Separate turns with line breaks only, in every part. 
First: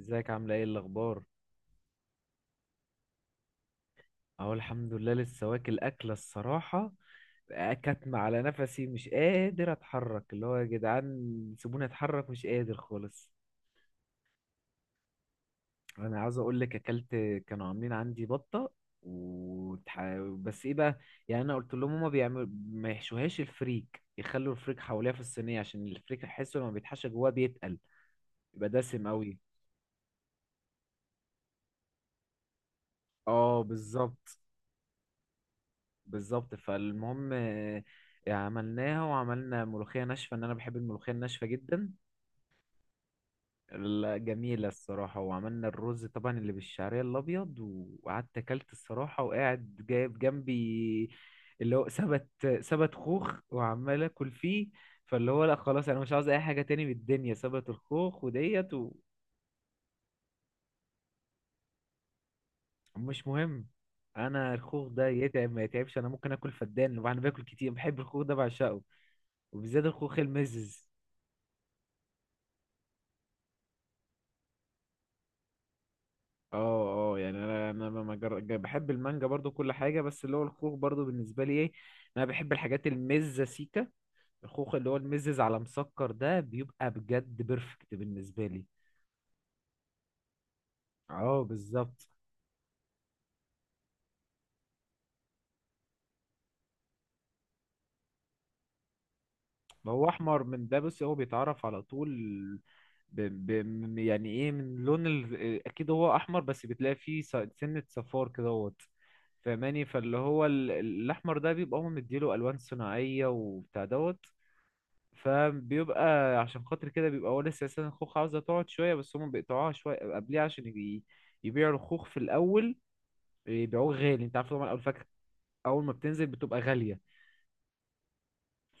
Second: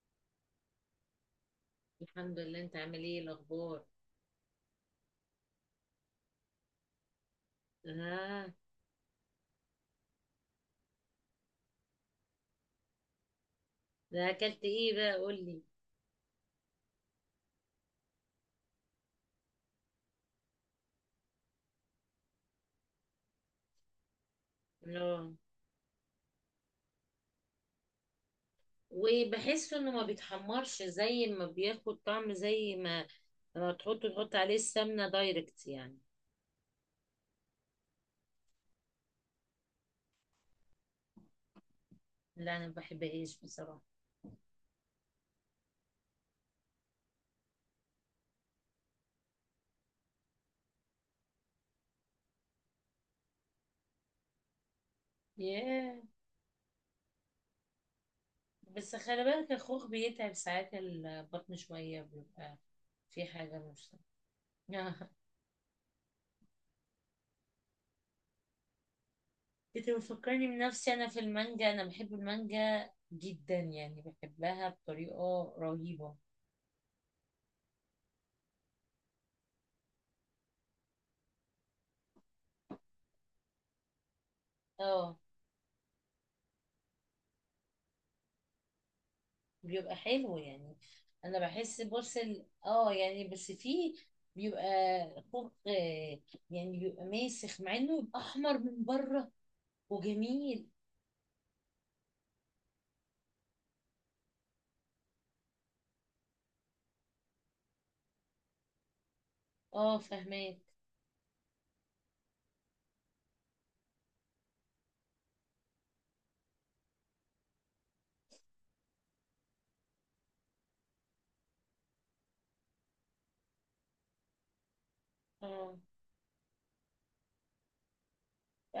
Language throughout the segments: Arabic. ازيك عاملة ايه الأخبار؟
الحمد لله. انت عامل ايه الاخبار؟
أهو الحمد لله لسه واكل أكلة الصراحة. كاتمة على
اه،
نفسي، مش قادر أتحرك، اللي هو يا جدعان سيبوني أتحرك، مش قادر خالص.
ده اكلت ايه بقى؟ قول لي.
أنا عاوز أقول لك أكلت، كانوا عاملين عندي بطة وتح... بس ايه بقى، يعني أنا قلت لهم هما بيعملوا ما يحشوهاش الفريك، يخلوا الفريك حواليها في
اه،
الصينية، عشان الفريك أحسه لما بيتحشى جواه بيتقل، يبقى دسم أوي.
وبحسه انه ما بيتحمرش زي ما بياخد طعم زي ما
اه
لما تحطه تحط
بالظبط.
عليه السمنه دايركت يعني.
بالظبط فالمهم عملناها وعملنا ملوخية ناشفة، ان انا بحب الملوخية الناشفة جدا.
لا، انا ما بحبهاش بصراحه.
لا، جميلة الصراحة، وعملنا الرز طبعا اللي بالشعرية الابيض. وقعدت اكلت الصراحة، وقاعد جايب جنبي اللي هو سبت خوخ وعمال اكل فيه. فاللي هو لا خلاص، انا
ياه،
مش عاوز اي حاجة تاني من الدنيا، سبت الخوخ وديت.
بس خلي بالك الخوخ بيتعب ساعات، البطن شويه بيبقى في
ومش
حاجه
مهم،
مش...
انا الخوخ ده
آه.
يتعب ما يتعبش، انا ممكن اكل فدان، وانا باكل كتير بحب الخوخ ده بعشقه. وبالذات
انت
الخوخ
بتفكرني
المزز.
بنفسي، انا في المانجا، انا بحب المانجا جدا، يعني بحبها بطريقه رهيبه.
اه اه يعني انا ما- ما جر- ج- بحب المانجا برضو كل حاجه، بس اللي هو الخوخ برضو بالنسبه لي ايه، انا بحب الحاجات المزه سيكا. الخوخ اللي هو
اه،
المزز على مسكر ده بيبقى بجد بيرفكت بالنسبه لي.
بيبقى حلو يعني. انا
اه
بحس
بالظبط.
بورسل، يعني بس فيه بيبقى خوخ، يعني بيبقى ماسخ مع انه يبقى احمر من بره
هو احمر من
وجميل.
ده، بس هو بيتعرف على طول. ب... يعني ايه من لون اكيد هو احمر، بس بتلاقي فيه سنه صفار كدهوت، فاهماني.
اه،
فاللي هو
فهماك.
ال- الاحمر ده بيبقى هو مديله الوان صناعيه وبتاع دوت. فبيبقى عشان خاطر كده بيبقى هو لسه اساسا الخوخ عاوزه تقعد شويه، بس هم بيقطعوها شويه قبليها عشان يبيعوا الخوخ في الاول، يبيعوه غالي. انت عارف طبعا اول فاكهه
اه،
اول ما بتنزل بتبقى غاليه.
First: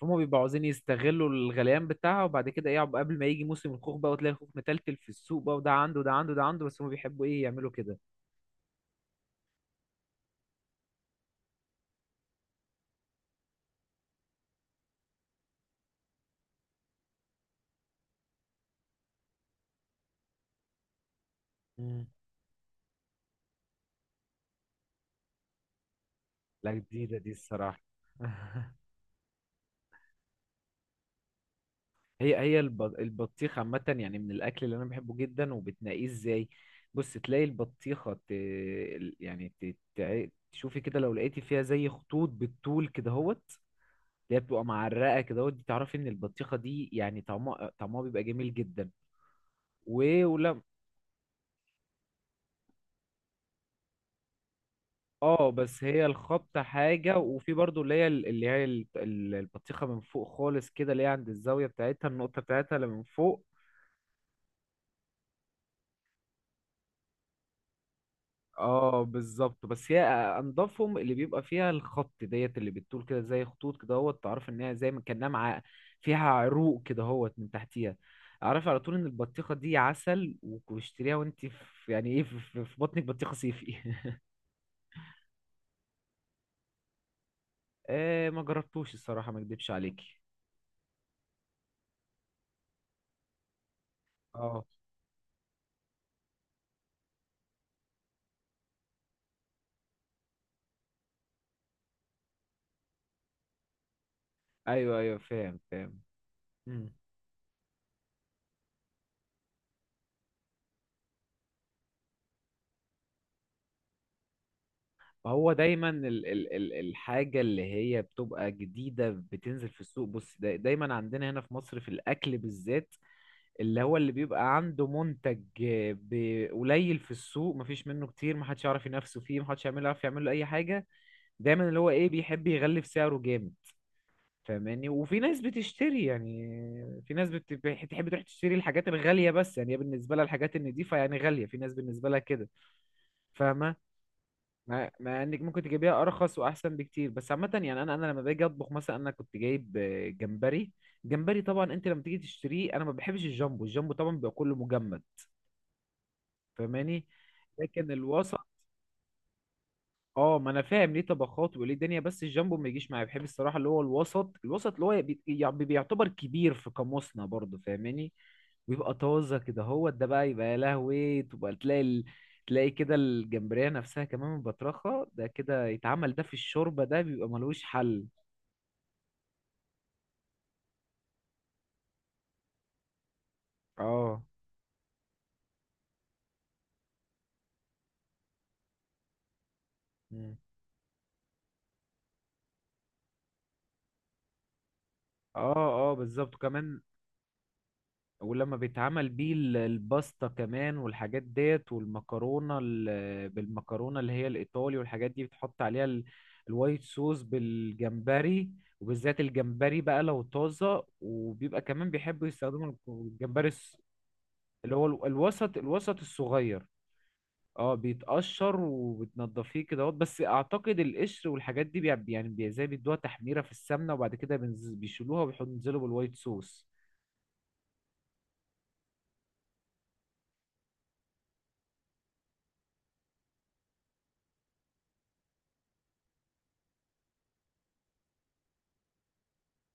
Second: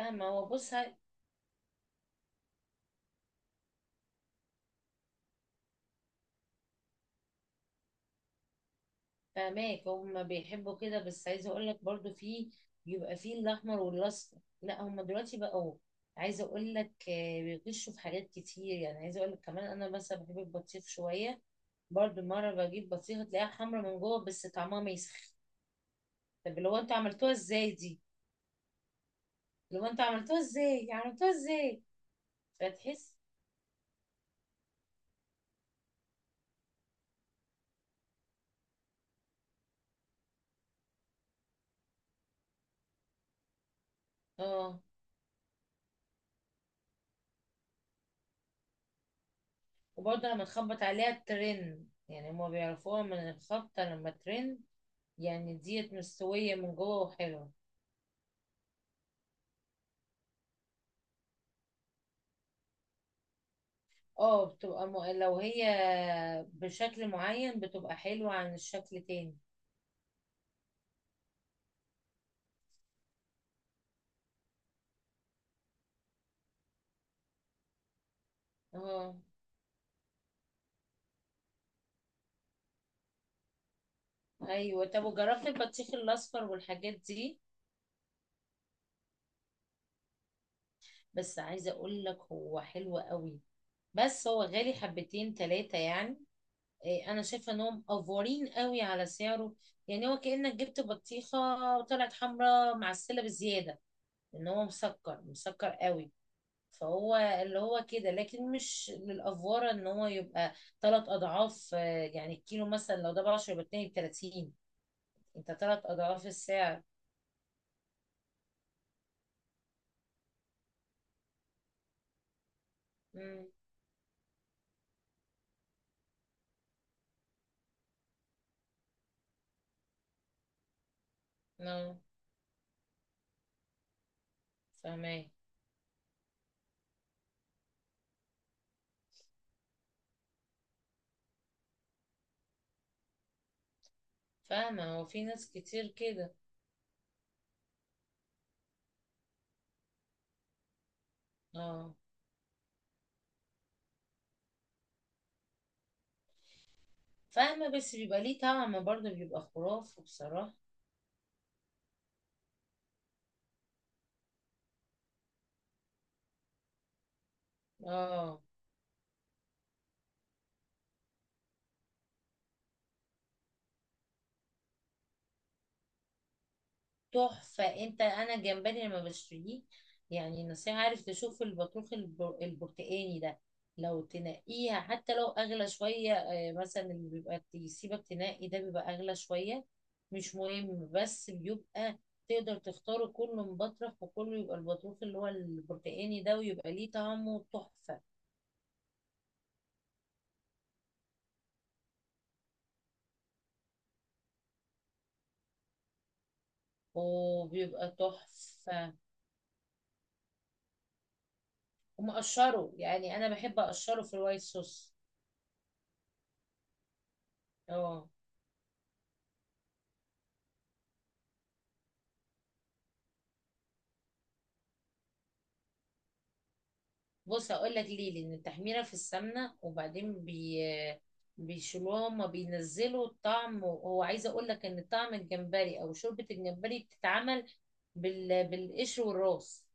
فهم بيبقوا
هو
عاوزين
بص
يستغلوا الغليان بتاعها، وبعد كده ايه قبل ما يجي موسم الخوخ بقى، وتلاقي الخوخ متلتل في السوق بقى، وده عنده وده عنده وده عنده، بس هم بيحبوا ايه يعملوا كده.
فهماك، هما بيحبوا كده، بس عايزة اقول لك برضو فيه بيبقى فيه الاحمر والاصفر. لا، هما دلوقتي بقوا عايزة اقول لك، بيغشوا في حاجات كتير، يعني عايزة اقول لك كمان انا مثلا بحب البطيخ شوية.
مم.
برضو مرة بجيب بطيخة تلاقيها حمرا من جوه بس طعمها ماسخ. طب اللي
لا
هو انتوا
جديده دي
عملتوها ازاي
الصراحه.
دي؟ اللي هو انتوا عملتوها ازاي؟ عملتوها ازاي؟
هي
فتحس؟
البطيخ عامة، يعني من الأكل اللي أنا بحبه جدا، وبتنقيه إزاي؟ بص تلاقي البطيخة ت... ال- يعني ت... تع- تشوفي كده لو لقيتي فيها زي خطوط بالطول كده هوت، اللي هي بتبقى
اه،
معرقة كده هوت، دي تعرفي إن البطيخة دي يعني طعمها طعمها بيبقى جميل جدا. و...
وبرضه لما
ولا
تخبط عليها الترن، يعني هما بيعرفوها من الخبطة لما ترن.
اه
يعني
بس
ديت
هي
مستوية
الخبطة
من جوه
حاجة،
وحلوة.
وفي برضو اللي هي البطيخة من فوق خالص كده، اللي هي عند الزاوية بتاعتها، النقطة بتاعتها اللي من فوق.
اه، بتبقى لو هي بشكل معين بتبقى حلوة عن
اه
الشكل تاني.
بالظبط. بس هي انضفهم اللي بيبقى فيها الخط ديت اللي بتطول كده زي خطوط كده اهوت، تعرف ان هي زي ما كانها مع فيها عروق كده اهوت من تحتيها، اعرف على طول ان
اه،
البطيخه دي عسل. واشتريها وانت في يعني ايه في بطنك بطيخه صيفي.
ايوه. طب وجربت البطيخ الاصفر والحاجات دي؟
آه ما جربتوش الصراحه، ما اكدبش عليكي.
بس عايزة اقول لك هو حلو قوي، بس هو
اه
غالي حبتين تلاتة يعني. إيه، انا شايفه انهم افورين قوي على سعره، يعني هو كانك جبت بطيخه وطلعت حمراء معسله بزياده، ان هو
ايوه ايوه
مسكر
فاهم
مسكر
فاهم.
قوي.
مم.
فهو اللي هو كده، لكن مش للافوره ان هو يبقى ثلاث اضعاف. يعني الكيلو مثلا لو ده ب 10 يبقى اتنين ب 30.
ما هو
انت ثلاث
دايما ال
اضعاف
ال ال
السعر.
الحاجه اللي هي بتبقى جديده بتنزل في السوق، بص دا دايما عندنا هنا في مصر في الاكل بالذات،
امم
اللي هو اللي بيبقى عنده منتج قليل في السوق، مفيش منه كتير، محدش يعرف ينافسه فيه، محدش يعمل يعرف يعمل له اي حاجه، دايما اللي هو
اه،
ايه بيحب يغلف سعره جامد، فاهماني. وفي
فاهمه.
ناس بتشتري يعني، في ناس بتحب تروح تشتري الحاجات الغاليه، بس يعني هي بالنسبه لها الحاجات النضيفه يعني غاليه، في ناس بالنسبه لها كده، فاهمه.
فاهمه،
مع
هو
مع
في
انك
ناس
ممكن
كتير
تجيبيها
كده.
ارخص واحسن بكتير، بس عامه يعني انا لما باجي اطبخ مثلا انا كنت جايب جمبري. جمبري طبعا انت
اه،
لما تيجي تشتريه، انا ما بحبش الجامبو، الجامبو طبعا بيبقى كله مجمد، فاهماني،
فاهمه،
لكن
بس بيبقى ليه
الوسط.
طعم برضه بيبقى خرافي
اه ما
بصراحه.
انا فاهم ليه طبخات وليه دنيا، بس الجامبو ما يجيش معايا، بحب الصراحه اللي هو الوسط. الوسط اللي هو يعني بيعتبر كبير في قاموسنا برضه، فاهماني.
اه،
ويبقى طازه كده، هو ده بقى يبقى يا لهوي. تبقى تلاقي تلاقي كده الجمبريه نفسها، كمان من بطرخه ده كده يتعمل ده في الشوربه، ده بيبقى ملوش
تحفة. انت
حل.
انا الجمبري لما بشتريه يعني نصيحة، عارف تشوف البطروخ البرتقاني ده، لو
اه.
تنقيها حتى لو اغلى شوية، مثلا اللي بيبقى يسيبك تنقي ده بيبقى اغلى شوية، مش
مم.
مهم، بس بيبقى تقدر تختاره كله مبطرخ وكله يبقى البطروخ اللي هو
اه اه
البرتقاني
بالظبط
ده ويبقى
كمان.
ليه طعمه تحفة.
ولما بيتعمل بيه الباستا كمان والحاجات ديت، والمكرونة بالمكرونة اللي هي الإيطالي، والحاجات دي بتحط عليها الوايت صوص
وبيبقى
بالجمبري.
تحفة
وبالذات الجمبري بقى لو طازة، وبيبقى كمان بيحبوا
ومقشره،
يستخدموا
يعني انا
الجمبري
بحب اقشره في الوايت
اللي هو
صوص.
الوسط. الوسط الصغير اه
اه،
بيتقشر، وبتنضفيه كده اهوت. بس اعتقد القشر والحاجات دي زي بيدوها تحميرة في السمنة، وبعد كده بيشيلوها بينزلوا بالوايت صوص.
بص هقول لك ليه. لان التحميره في السمنه وبعدين بيشيلوها، هما بينزلوا الطعم، وهو عايزه اقول لك ان طعم الجمبري او شوربه الجمبري بتتعمل بالقشر والراس.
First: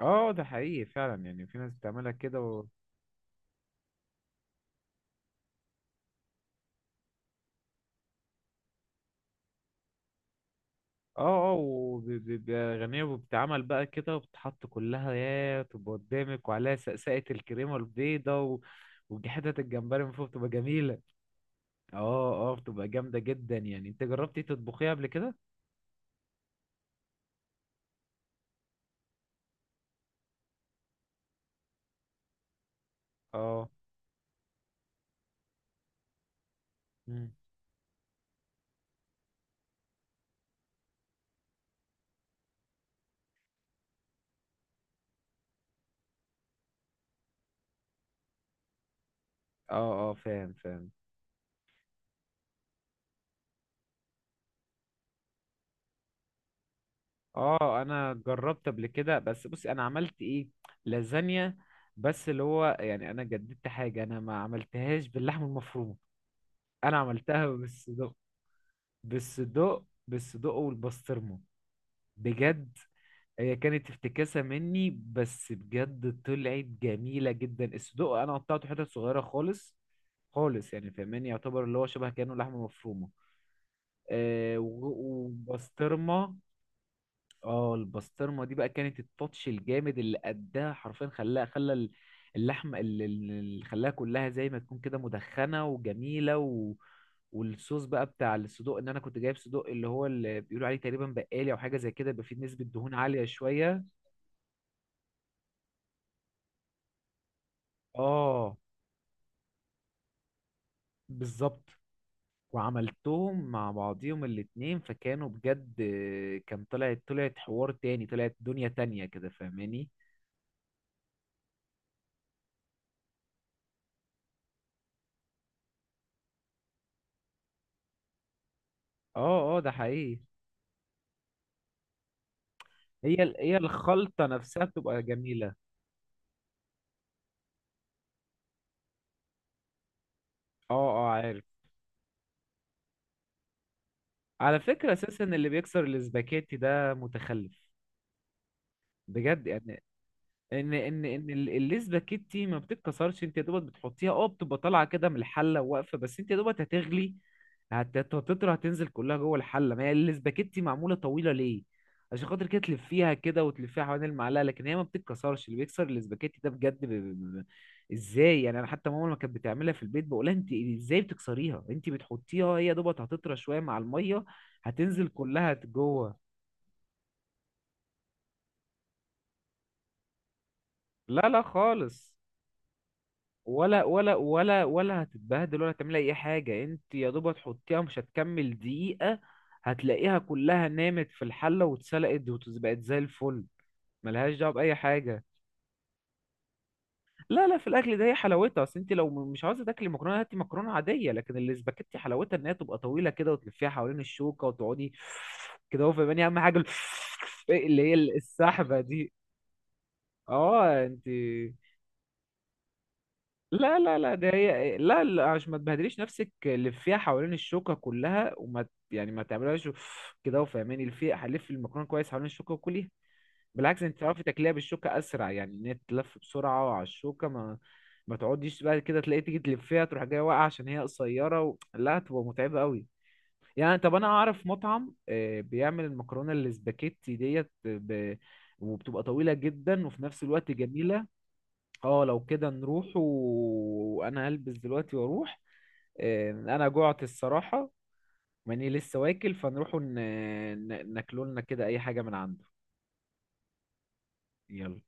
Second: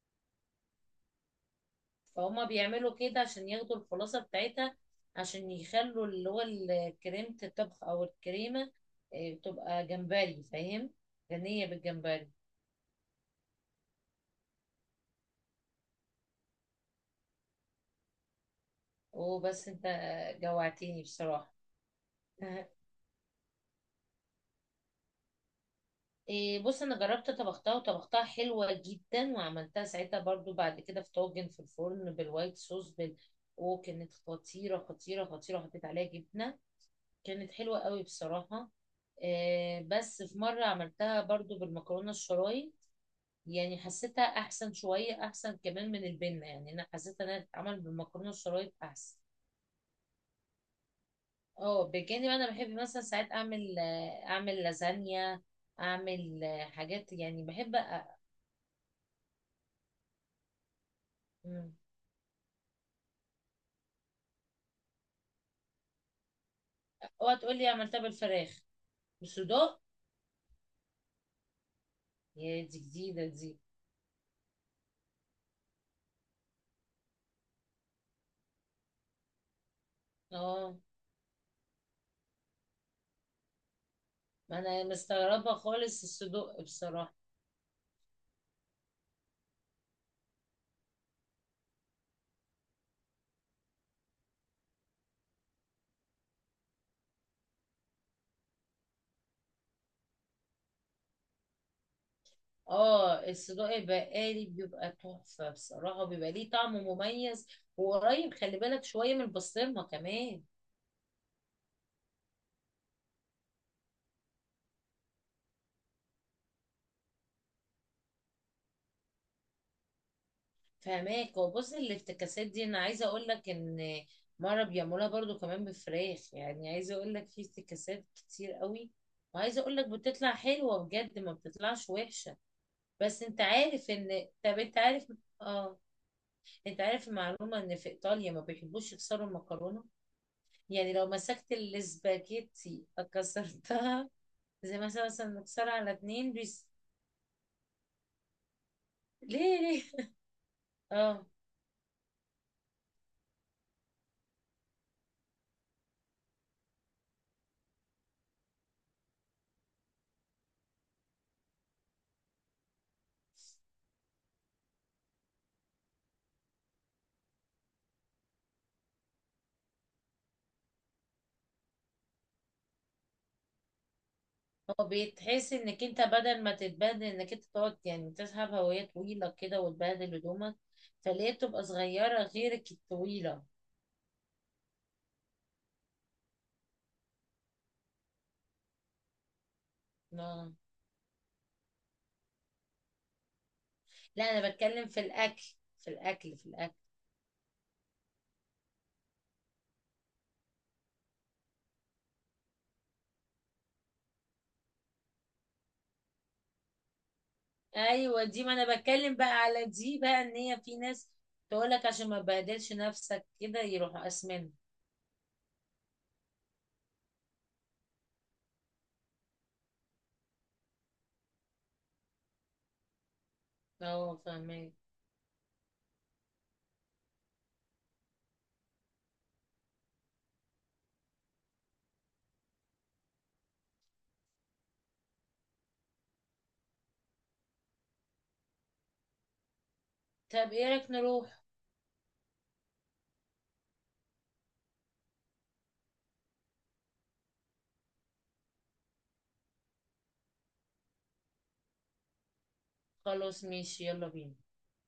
اه ده حقيقي فعلا، يعني في ناس بتعملها كده
فهما بيعملوا كده عشان ياخدوا الخلاصه بتاعتها، عشان يخلوا اللي هو كريمه الطبخ او الكريمه، إيه، تبقى جمبري، فاهم؟
اه اه.
غنيه بالجمبري.
وبيبقى غنية وبتتعمل بقى كده، وبتحط كلها يا تبقى قدامك وعليها سقسقة الكريمة البيضة ودي حتت
وبس انت،
الجمبري من فوق بتبقى جميلة.
جوعتني بصراحه.
اه اه بتبقى جامدة جدا، يعني انت جربتي تطبخيها قبل كده؟
إيه، بص انا جربت طبختها وطبختها حلوه جدا، وعملتها ساعتها برضو بعد كده في طاجن في الفرن بالوايت صوص
اه.
وكانت خطيره خطيره خطيره، حطيت عليها جبنه.
مم.
كانت حلوه قوي بصراحه. إيه، بس في مره عملتها برضو بالمكرونه الشرايط، يعني حسيتها احسن شويه احسن كمان من البنه، يعني انا حسيت انها تتعمل بالمكرونه الشرايط احسن.
اه اه فاهم فاهم.
اه، بجانب انا بحب مثلا ساعات اعمل، اعمل لازانيا، اعمل حاجات يعني بحب.
اه انا جربت قبل كده، بس بصي انا عملت ايه، لازانيا،
أ...
بس اللي هو يعني انا جددت حاجة، انا ما عملتهاش باللحمة المفرومة، انا
اوعى
عملتها
تقول لي
بس
عملتها بالفراخ؟ بالصدوق؟
بالصدق، بالصدق والبسطرمة.
يا
بجد
دي جديدة
هي
دي.
كانت افتكاسة مني، بس بجد طلعت جميلة جدا. الصدق انا قطعته حتت صغيرة خالص، خالص
اه،
يعني فاهماني، يعتبر اللي هو شبه كأنه لحمة مفرومة
ما انا مستغربة خالص
وبسطرمة.
الصدوق بصراحة.
اه البسطرمه دي بقى كانت التاتش الجامد اللي اداها، حرفيا خلاها خلى اللحمه اللي خلاها كلها زي ما تكون كده مدخنه وجميله والصوص بقى بتاع الصدوق، ان انا كنت جايب صدوق اللي هو اللي بيقولوا عليه تقريبا بقالي او حاجه زي كده، يبقى فيه نسبه دهون عاليه
اه، الصدوق
شويه.
البقالي بيبقى تحفة بصراحة، بيبقى ليه طعم مميز. وقريب
اه
خلي بالك شوية من البسطرمة كمان.
بالظبط. وعملتهم مع بعضيهم الاتنين فكانوا بجد، كان طلعت طلعت حوار تاني، طلعت دنيا تانية كده فاهماني.
فهماك. وبص الافتكاسات دي انا عايزة اقول لك ان مرة بيعملوها برضو كمان بفراخ، يعني عايزة اقول لك في افتكاسات كتير قوي،
اه اه
وعايزة
ده
اقول لك
حقيقي.
بتطلع حلوة بجد ما بتطلعش وحشة.
هي
بس انت
هي
عارف
الخلطة
ان، طب
نفسها
انت
بتبقى
عارف.
جميلة.
اه، انت عارف المعلومة ان في ايطاليا ما بيحبوش يكسروا المكرونة،
اه
يعني لو
اه عارف.
مسكت الاسباجيتي كسرتها،
على
زي
فكرة
مثلا
اساسا
مثلا
اللي
نكسرها
بيكسر
على اتنين
الاسباجيتي
بيس.
ده متخلف، بجد
ليه
يعني.
ليه؟
ان ان
اه،
ان ال- الاسباجيتي ما بتتكسرش، انت يا دوبك بتحطيها اه بتبقى طالعة كده من الحلة واقفة، بس انت يا دوبك هتغلي، هتطرى هتنزل كلها جوه الحله. ما هي الاسباجيتي معموله طويله ليه؟ عشان خاطر كده تلفيها كده وتلفيها حوالين المعلقه، لكن هي ما بتتكسرش. اللي بيكسر الاسباجيتي ده بجد ازاي يعني! انا حتى ماما لما كانت بتعملها في البيت بقولها انت ازاي بتكسريها، انت بتحطيها هي دوبت هتطرى شويه مع الميه،
هو
هتنزل كلها
بيتحس انك انت
جوه.
بدل ما تتبهدل انك انت تقعد يعني تسحب هواية طويلة كده وتبهدل هدومك،
لا
فليه
لا
بتبقى
خالص،
صغيرة غيرك الطويلة.
ولا ولا ولا ولا هتتبهدل ولا هتعمل اي حاجه، انت يا دوب هتحطيها مش هتكمل دقيقه، هتلاقيها
اه،
كلها نامت في الحله واتسلقت وبقت زي الفل،
لا،
ملهاش
انا
دعوه باي
بتكلم في
حاجه.
الاكل، في الاكل، في الاكل.
لا لا في الاكل ده هي حلاوتها، اصل انت لو مش عاوزه تاكلي مكرونه هاتي مكرونه عاديه، لكن الاسباجيتي حلاوتها ان هي تبقى طويله كده وتلفيها حوالين الشوكه وتقعدي كده، هو فاهماني اهم حاجه اللي هي
ايوه دي، ما انا
السحبه دي.
بتكلم بقى على دي بقى، ان هي في
اه انت.
ناس تقولك عشان ما تبهدلش نفسك كده
لا لا
يروحوا
لا ده
اسمنت.
هي، لا لا عشان ما تبهدليش نفسك لفيها حوالين الشوكة كلها، يعني ما تعملهاش كده، وفهماني لفي هلف المكرونة كويس حوالين الشوكة وكليها، بالعكس انت
اه،
تعرفي تاكليها
فاهمين.
بالشوكة اسرع، يعني ان هي تلف بسرعة على الشوكة، ما تقعديش بقى كده تلاقي تيجي تلفيها تروح جاية واقعة عشان هي قصيرة لا هتبقى متعبة قوي. يعني طب انا اعرف مطعم بيعمل المكرونة الاسباجيتي ديت وبتبقى طويلة جدا، وفي نفس الوقت
طب ايه رايك
جميلة.
نروح؟
اه لو كده نروح وانا هلبس دلوقتي واروح. انا جوعت الصراحة، ماني لسه واكل فنروح ناكلولنا كده اي حاجة من عنده.
خلاص ماشي، يلا بينا.
يلا.